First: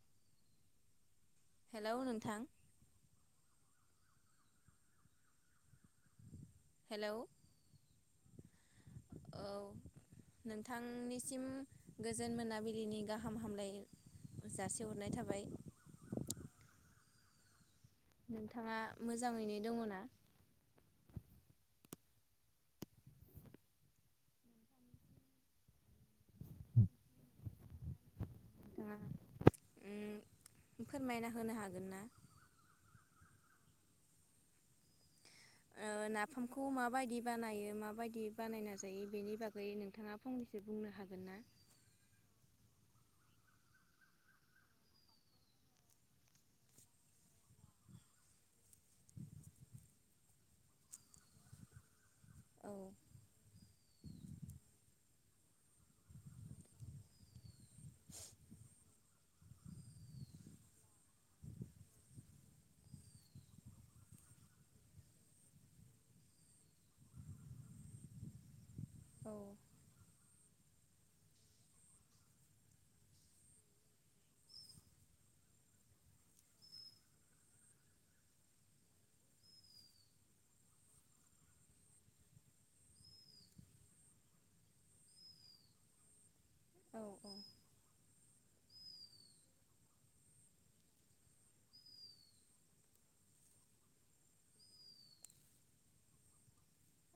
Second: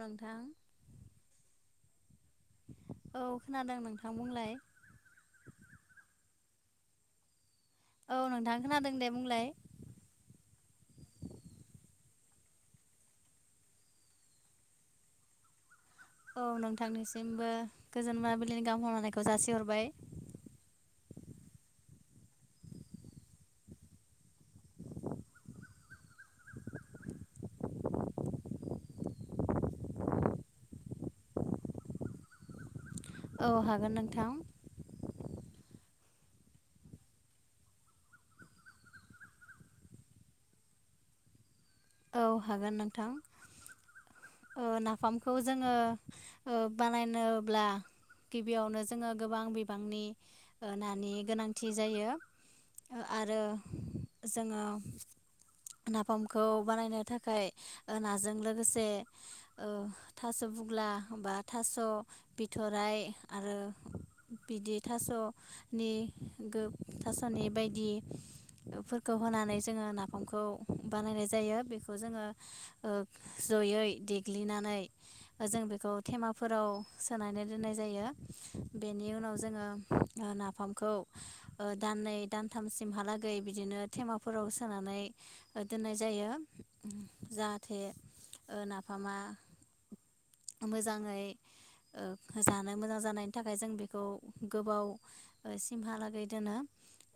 नोंथां हेल नोंथां औ खोनादों नोंथां बुंलाय हेलौ औ नोंथां खोनादों दे बुंलाय औ नोंथांनिसिम गोजोन मोनाबिलिनि गाहाम हामलाय जासिहरनाय थाबाय औ नोंथांनिसिमबो गोजोन मोनाबिलिनि नोंथाङा गाम हामलानायखौ मोजाङैनो जासिहरबाय दङना नोंथाङा ओ फोरमायना होनो हागोन ना औ हागोन नोंथां ओ नाफामखौ माबायदि बानायो माबायदि बानायना जायो बेनि बागै नोंथाङा फंनैसो बुंनो हागोन ना औ हागोन नोंथां नाफामखौ जोङो बानायनोब्ला गिबियावनो जोङो गोबां बिबांनि नानि गोनांथि जायो औ आरो जोङो नाफामखौ बानायनो थाखाय नाजों लोगोसे थास बुग्ला बा थास बिथराय आरो बिदि थासनि गोब थासनि बायदि फोर औ खौहोनानै जोङो नाफाम फनखौ बानायनाय जायो बेखौ जोङो ओ जयै देग्लिनानै ओ जों बेखौ थेमाफोराव सोनानै दोननाय जायो बेनि उनाव जोङो ओ नाफामखौ ओ दाननै दानथामसिमहालागै बिदिनो थेमाफोराव सोनानै ओ दोननाय जायो औ जाहाथे ओ नाफामा मोजाङै ओ जानो मोजां जानायनि थाखाय जों बेखौ गोबाव ओ सिमहालागै दोनो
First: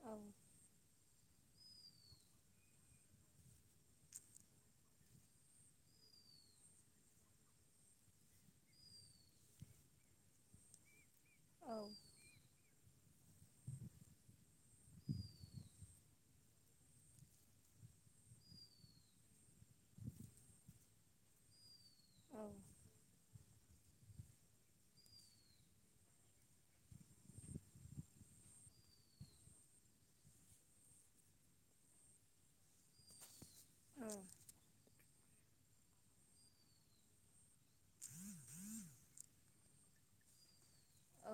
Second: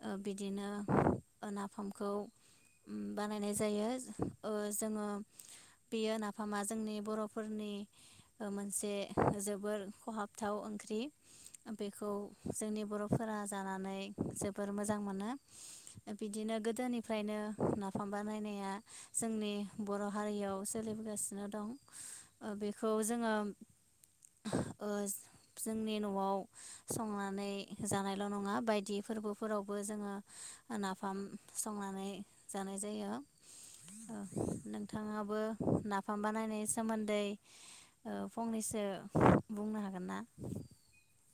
ओ औ बिदिनो ओ नाफामखौ ओम बानायनाय जायो ओ जोङो बेयो नाफामा जोंनि बर'फोरनि ओ मोनसे जोबोर खहाबथाव ओंख्रि ओ औ बेखौ जोंनि बर'फोरा जानानै जोबोर मोजां मोनो ओ बिदिनो गोदोनिफ्रायनो नाफाम बानायनाया जोंनि बर' हारियाव सोलिबोगासिनो दं औ ओ बेखौ जोङो ओ जो-जोंनि न'आव संनानै जानायल' नङा बायदि फोरबोफोरावबो जोङो ओ नाफाम संनानै जानाय जायो ओ नोंथाङा बो नाफाम बानायनायनि सोमोन्दै ओ फंनैसो बुंनो हागोन ना? औ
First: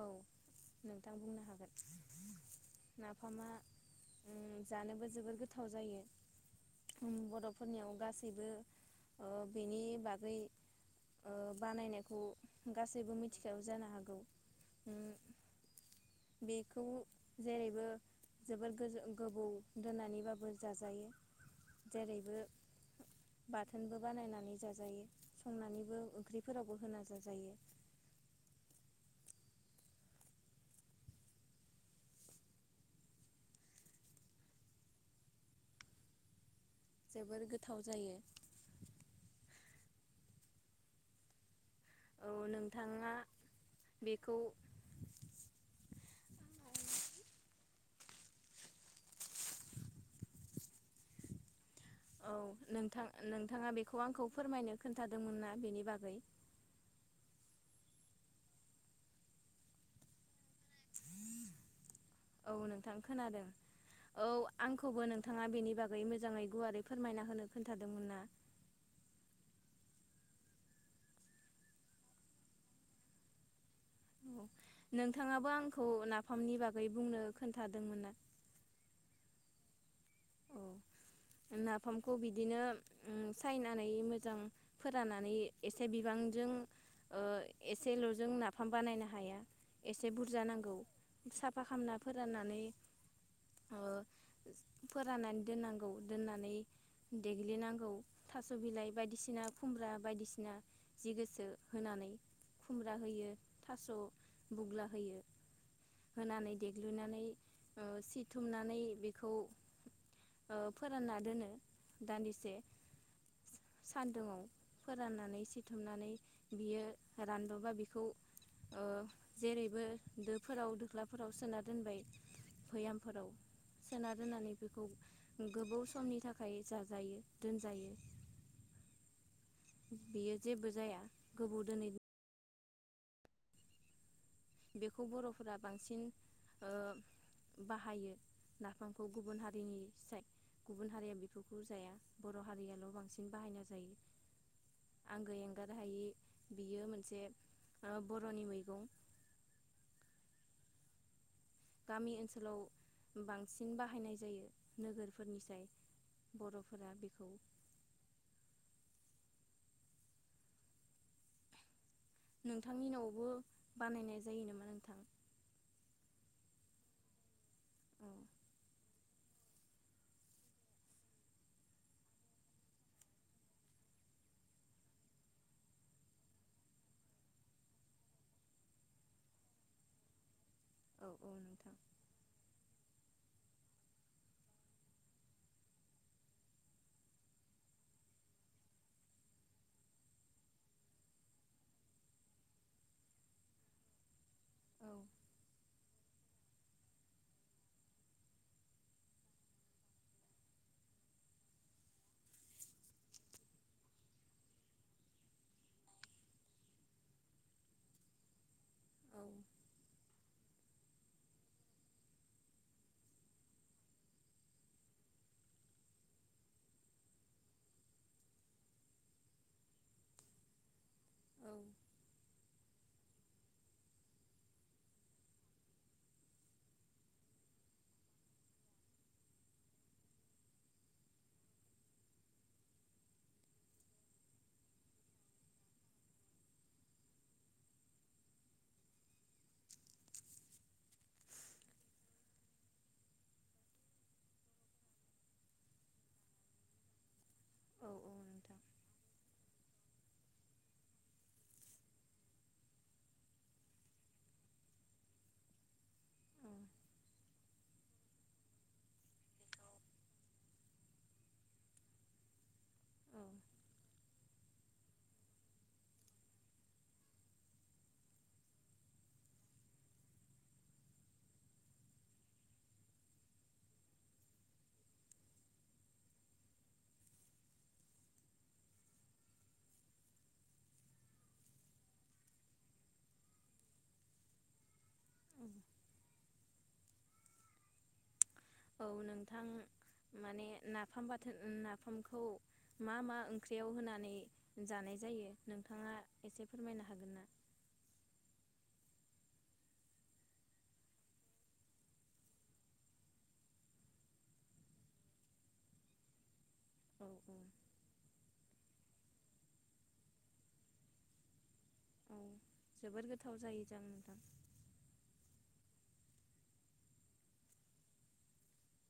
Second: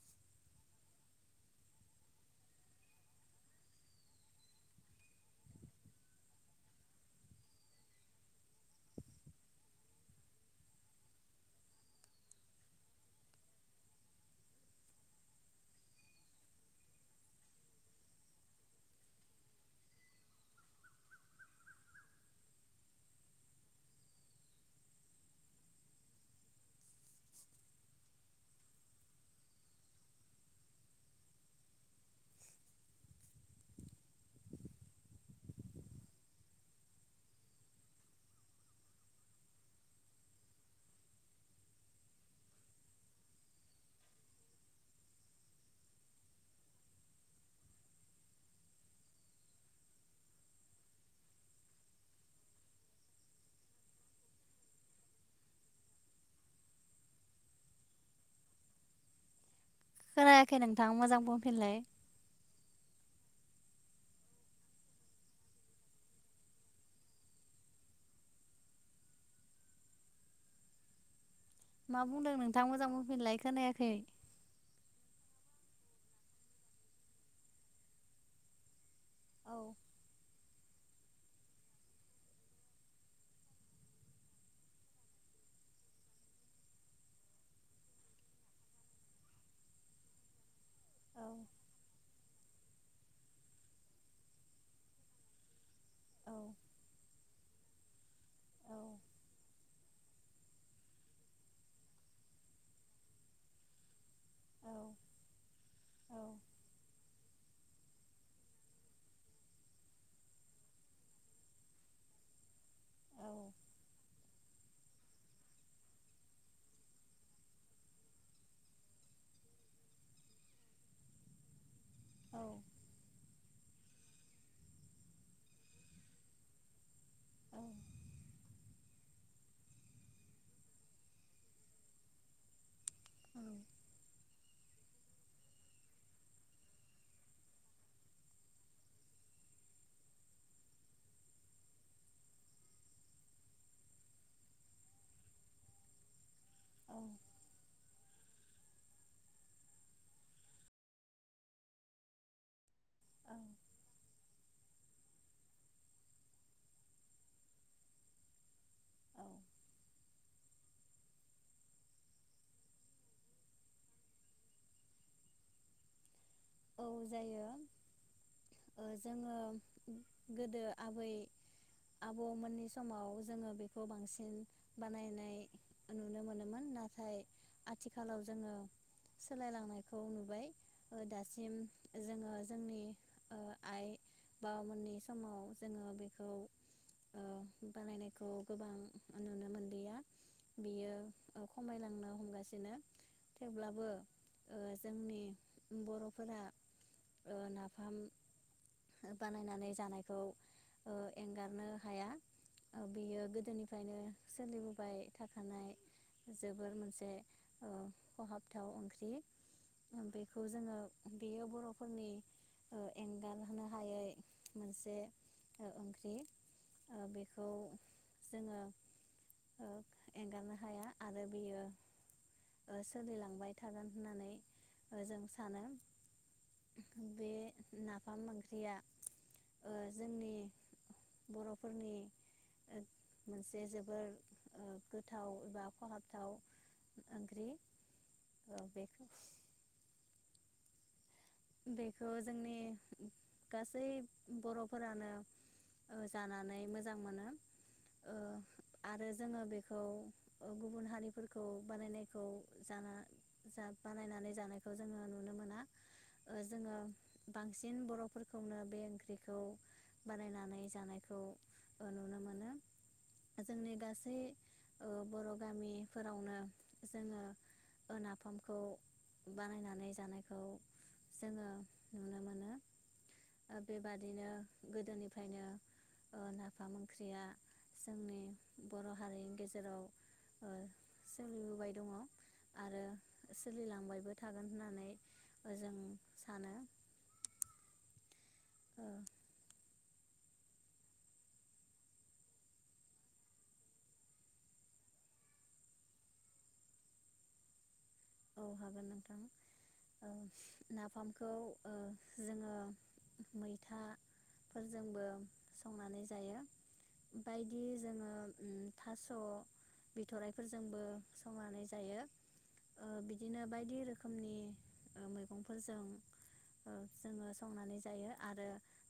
नोंथां बुंनो हागोन नाफामा अम जानोबो जोबोद गोथाव जायो अम बर'फोरनियाव गासैबो ओ बेनि बागै ओ बानायनायखौ गासैबो मिथिखागौ जानो हागौ अम बेखौ जेरैबो जोबोद गोजो गोबौ दोननानैबाबो जाजायो जेरैबो बाथोनबो बानायनानै जाजायो संनानैबो ओंख्रिफोरावबो होना जाजायो। जोबोर गोथाव जायो औ नोंथाङा बेखौ औ नोंथां नोंथाङा बेखौ आंखौ फोरमायनो खोन्थादोंमोन ना बेनि बागै खोनायाखै नोंथां मोजां बुंफिनलाय औ नोंथां खोनादों औ आंखौबो नोंथाङा बेनि बागै मोजाङै गुवारै फोरमायना होनो खोन्थादोंमोन ना मा बुंदों नोंथाङा मोजां बुंफिनलाय खोनायाखै औ नोंथाङाबो आंखौ नाफामनि बागै बुंनो खोन्थादोंमोन ना औ नाफामखौ बिदिनो अम सायनानै मोजां फोराननानै एसे बिबांजों ओ एसेल'जों नाफाम बानायनो हाया एसे बुरजा नांगौ साफा खामना फोराननानै ओ फोराननानै दोननां गौ दोननानै देग्लिनांगौ थास' बिलाइ बायदिसिना खुमब्रा बायदिसिना जि गोसो होनानै खुमब्रा होयो थास' बुग्ला होयो होनानै देग्लुिनानै ओ सिथुमनानै बेखौ ओ फोरानना दोनो दान्दिसे सा सान्दुंआव फोराननानै सिथुमनानै बियो रानबाबा बिखौ ओ जेरैबो दोफोराव दोख्लाफोराव सोना दोनबाय भैयामफोराव सोना दोननानै बेखौ गोबौ समनि थाखाय जाजायो दोनजायो बियो जेबो जाया गोबौ दोनै बेखौ बर'फोरा बांसिन ओ बाहायो नाफामखौ गुबुन हारिनि साइ गुबुन हारिया बेफोरखौ जाया बर' हारियाल' बांसिन बाहायना जायो आंगो एंगार हायि बियो मोनसे ओ बर'नि मैगं गामि ओनसोलाव बांसिन बाहायनाय जायो नोगोरफोरनिसाय बर'फोरा बेखौ नोंथांनि न'आवबो बानायनाय जायो नामा नोंथां? औ जायो औ ओ जोङो गोदो आबै आबौमोननि समाव जोङो बेखौ बांसिन बानायनाय नुनो मोनोमोन नाथाय आथिखालाव जोङो सोलायलांनायखौ नुबाय ओ औ दासि औ इम नोंथां जोङो जोंनि ओ आइ बाबामोननि समाव जोङो बेखौ ओ बानायनायखौ गोबां नुनो मोनलिया बियो ओ खमायलांनो हमगासिनो थेवब्लाबो ओ औ जोंनि बर' फोरा ओ नाफाम बानायनानै जानायखौ ओ एंगारनो हाया बियो ओ गोदोनिफ्रायनो सोलिबोबाय थाखानाय जोबोर मोनसे ओ खहाबथाव ओंख्रि औ बेखौ जोङो बेयो बर'फोरनि ओ एंगारनो हायै मोनसे ओ ओंख्रि ओ बेखौ जोङो ओ एंगारनो हाया आरो औ बियो ओ सोलिलांबाय थागोन होननानै जों सानो बे नाफाम ओंख्रिया ओ जोंनि बर'फोरनि ओद मोनसे जोबोर ओ गोथाव एबा खहाबथाव ओंख्रि ओ बेखौ बेखौ जोंनि गासै बर'फोरानो ओ जानानै मोजां मोनो औ औ ओ नोंथां आरो जोङो बेखौ ओ गुबुन हारिफोरखौ बानायनायखौ जाना जा बानायनानै जानायखौ जोङो नुनो मोना ओ जोङो बांसिन बर'फोरखौनो बे ओंख्रिखौ औ बानायनानै जानायखौ ओ नुनो मोनो औ जोंनि गासै ओ बर' गामिफोरावनो जोङो ओ नाफामखौ बानायनानै जानायखौ जोङो नुनो मोनो ओ बेबादिनो गोदोनिफ्रायनो ओ नाफाम ओंख्रिया जोंनि बर'हारिनि गेजेराव ओ सोलिबोबाय दङ आरो सोलिलांबायबो थागोन होननानै ओ औ जों सानो औ नोंथां माने नाफाम बाथोन नाफामखौ मा मा ओंख्रियाव होनानै जानाय जायो नोंथाङा एसे फोरमायनो हागोन ना? औ हागोन नोंथां ओ नाफामखौ ओ जोङो मैथाफोरजोंबो संनानै जायो औ बायदि जोङो अम थास'बिथराइफोरजोंबो संनानै जायो औ ओ जोबोर गोथाव बिदिनो जायो बायदि जां नोंथां रोखोमनि ओ मैगंफोरजों ओ जोङो संनानै जायो आरो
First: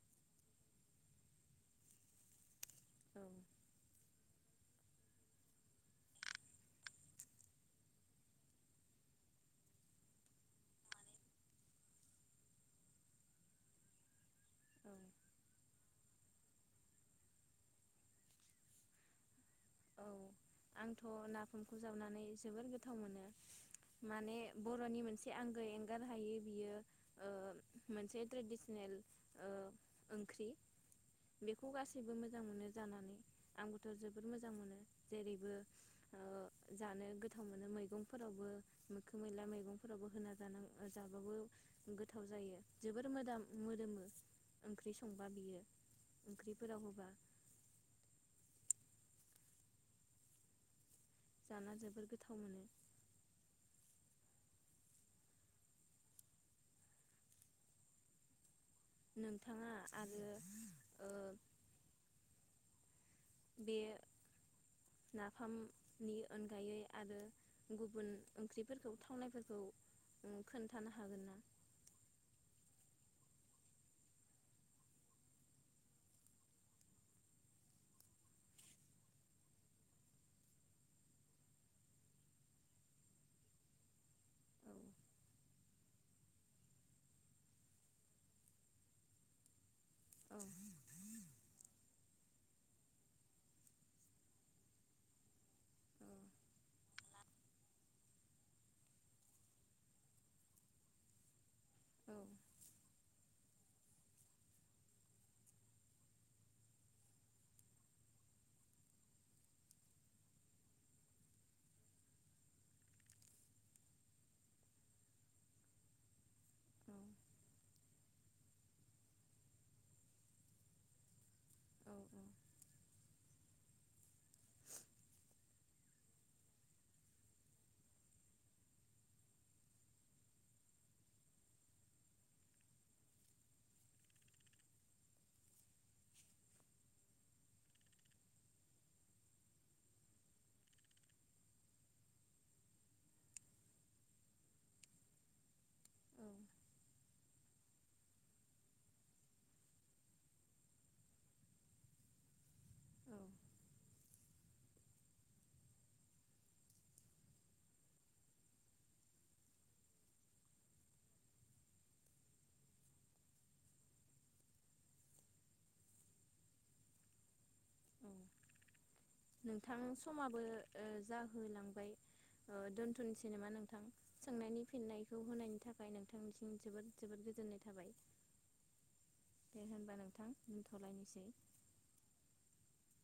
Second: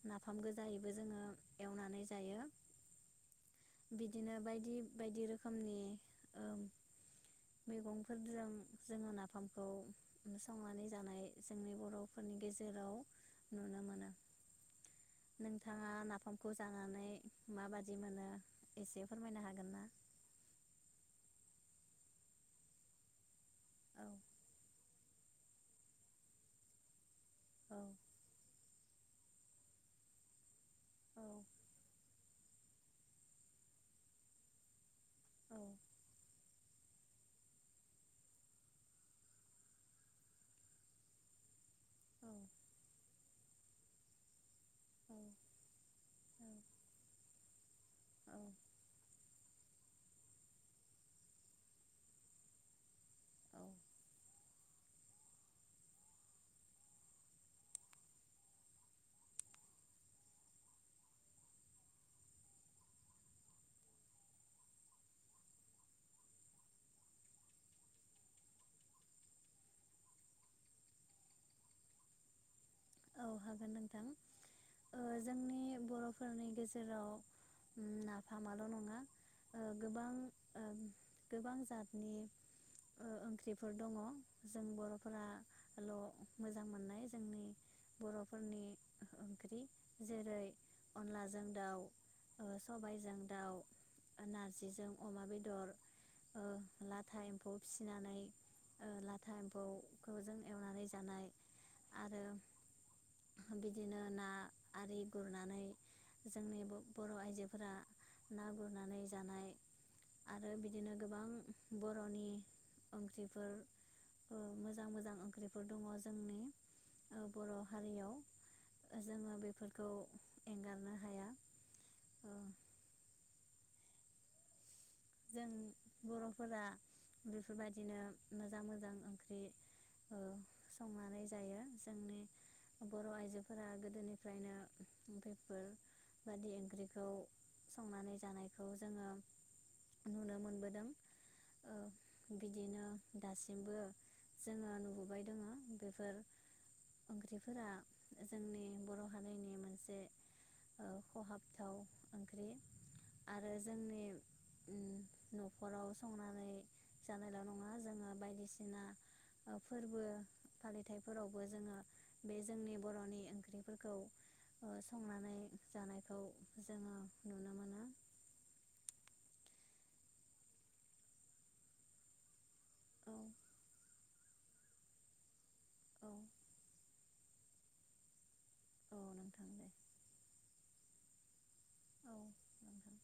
नाफाम गोजायैबो जोङो एवनानै जायो औ बिदिनो बायदि-बायदि रोखोमनि ओ मैगंफोदजों जोङो नाफामखौ संनानै जानाय जोंनि बर'फोरनि गेजेराव नुनो मोनो औ नोंथाङा नाफामखौ जानानै माबादि मोनो एसे फोरमायनो हागोन ना? औ आंथ'नाफामखौ जावनानै जोबोर गोथाव मोनो औ माने बर'नि मोन एसे आंगो एंगार हायो बियो ओ मोनसे ट्रेडिसनेल ओ ओंख्रि औ औ बेखौ गासैबो मोजां मोनो जानानै आंबोथ' जबोर मोज मोजां मोनो औ जेरैबो ओ जानो गोथाव मोनो मैगंफोरावबो मोखोम मैला मैगंफोरावबो होना जानो जाबाबो गोथाव औ जायो। जोबोर मोदाम मोदोमो ओंख्रि संबा बियो ओंख्रिफोराव होबा औ जाना जोबोर गोथाव मोनो। औ नोंथाङा आरो ओ बे नाफामनि अनगायै आरो गुबुन ओंख्रिफोरखौ थावनायफोरखौ उम खोन्थानो हागोन ना? औ हागोन नोंथां ओ जोंनि बर'फोरनि गेजेराव नाफामाल' नङा ओ गोबां ओ गोबां जाथनि ओ ओंख्रिफोर दङ जों औ बर'फोराल' मोजां मोननाय जोंनि बर'फोरनि ओंख्रि औ जेरै अनलाजों दाउ ओ सबायजों दाउ ओ नारजिजों अमा बेदर ओ लाथा एम्फौ फिसिनानै ओ लाथा एम्फौखौ जों एवनानै जानाय औ आरो बिदिनो ना आरि गुरनानै जोंनि ब-बर' आइजोफोरा ना गुरनानै जानाय आरो बिदिनो गोबां बर'नि ओंख्रिफोर ओ मोजां मोजां ओंख्रिफोर दङ जोंनि औ ओ बर' हारियाव जोङो बेफोरखौ एंगारनो हाया। औ ओ उम बर'फोरा बेफोरबायदिनो मोजां मोजां ओंख्रि ओ संनानै जायो। जोंनि बर' आइजोफोरा गोदोनिफ्रायनो बेफोर बादि ओंख्रिखौ संनानै जानायखौ जोङो नुनो मोनबोदों ओ बिदिनो दासिमबो जोङो नुबोबाय दोङो बेफोर औ ओंख्रिफोरा जोंनि बर' हारिनि मोनसे औ खहाबथाव ओंख्रि औ आरो जोंनि न'खराव संनानै जानायल' नङा जोङो बायदिसिना ओफोरबो फालिथायफोरावबो जोङो बे जोंनि बर'नि ओंख्रिफोरखौ ओ संनानै जानायखौ जोङो नुनो मोनो। औ नोंथां समाबो ओ जाहोलांबाय ओ औ दोनथनोसै नामा नोंथां। सोंनायनि फिननायखौ होनायनि थाखाय औ नोंथांनिसिम जोबोद जोबोद गोजोननाय थाबाय। औ नोंथां दे होमबा नोंथां। थलायनोसै। औ नोंथां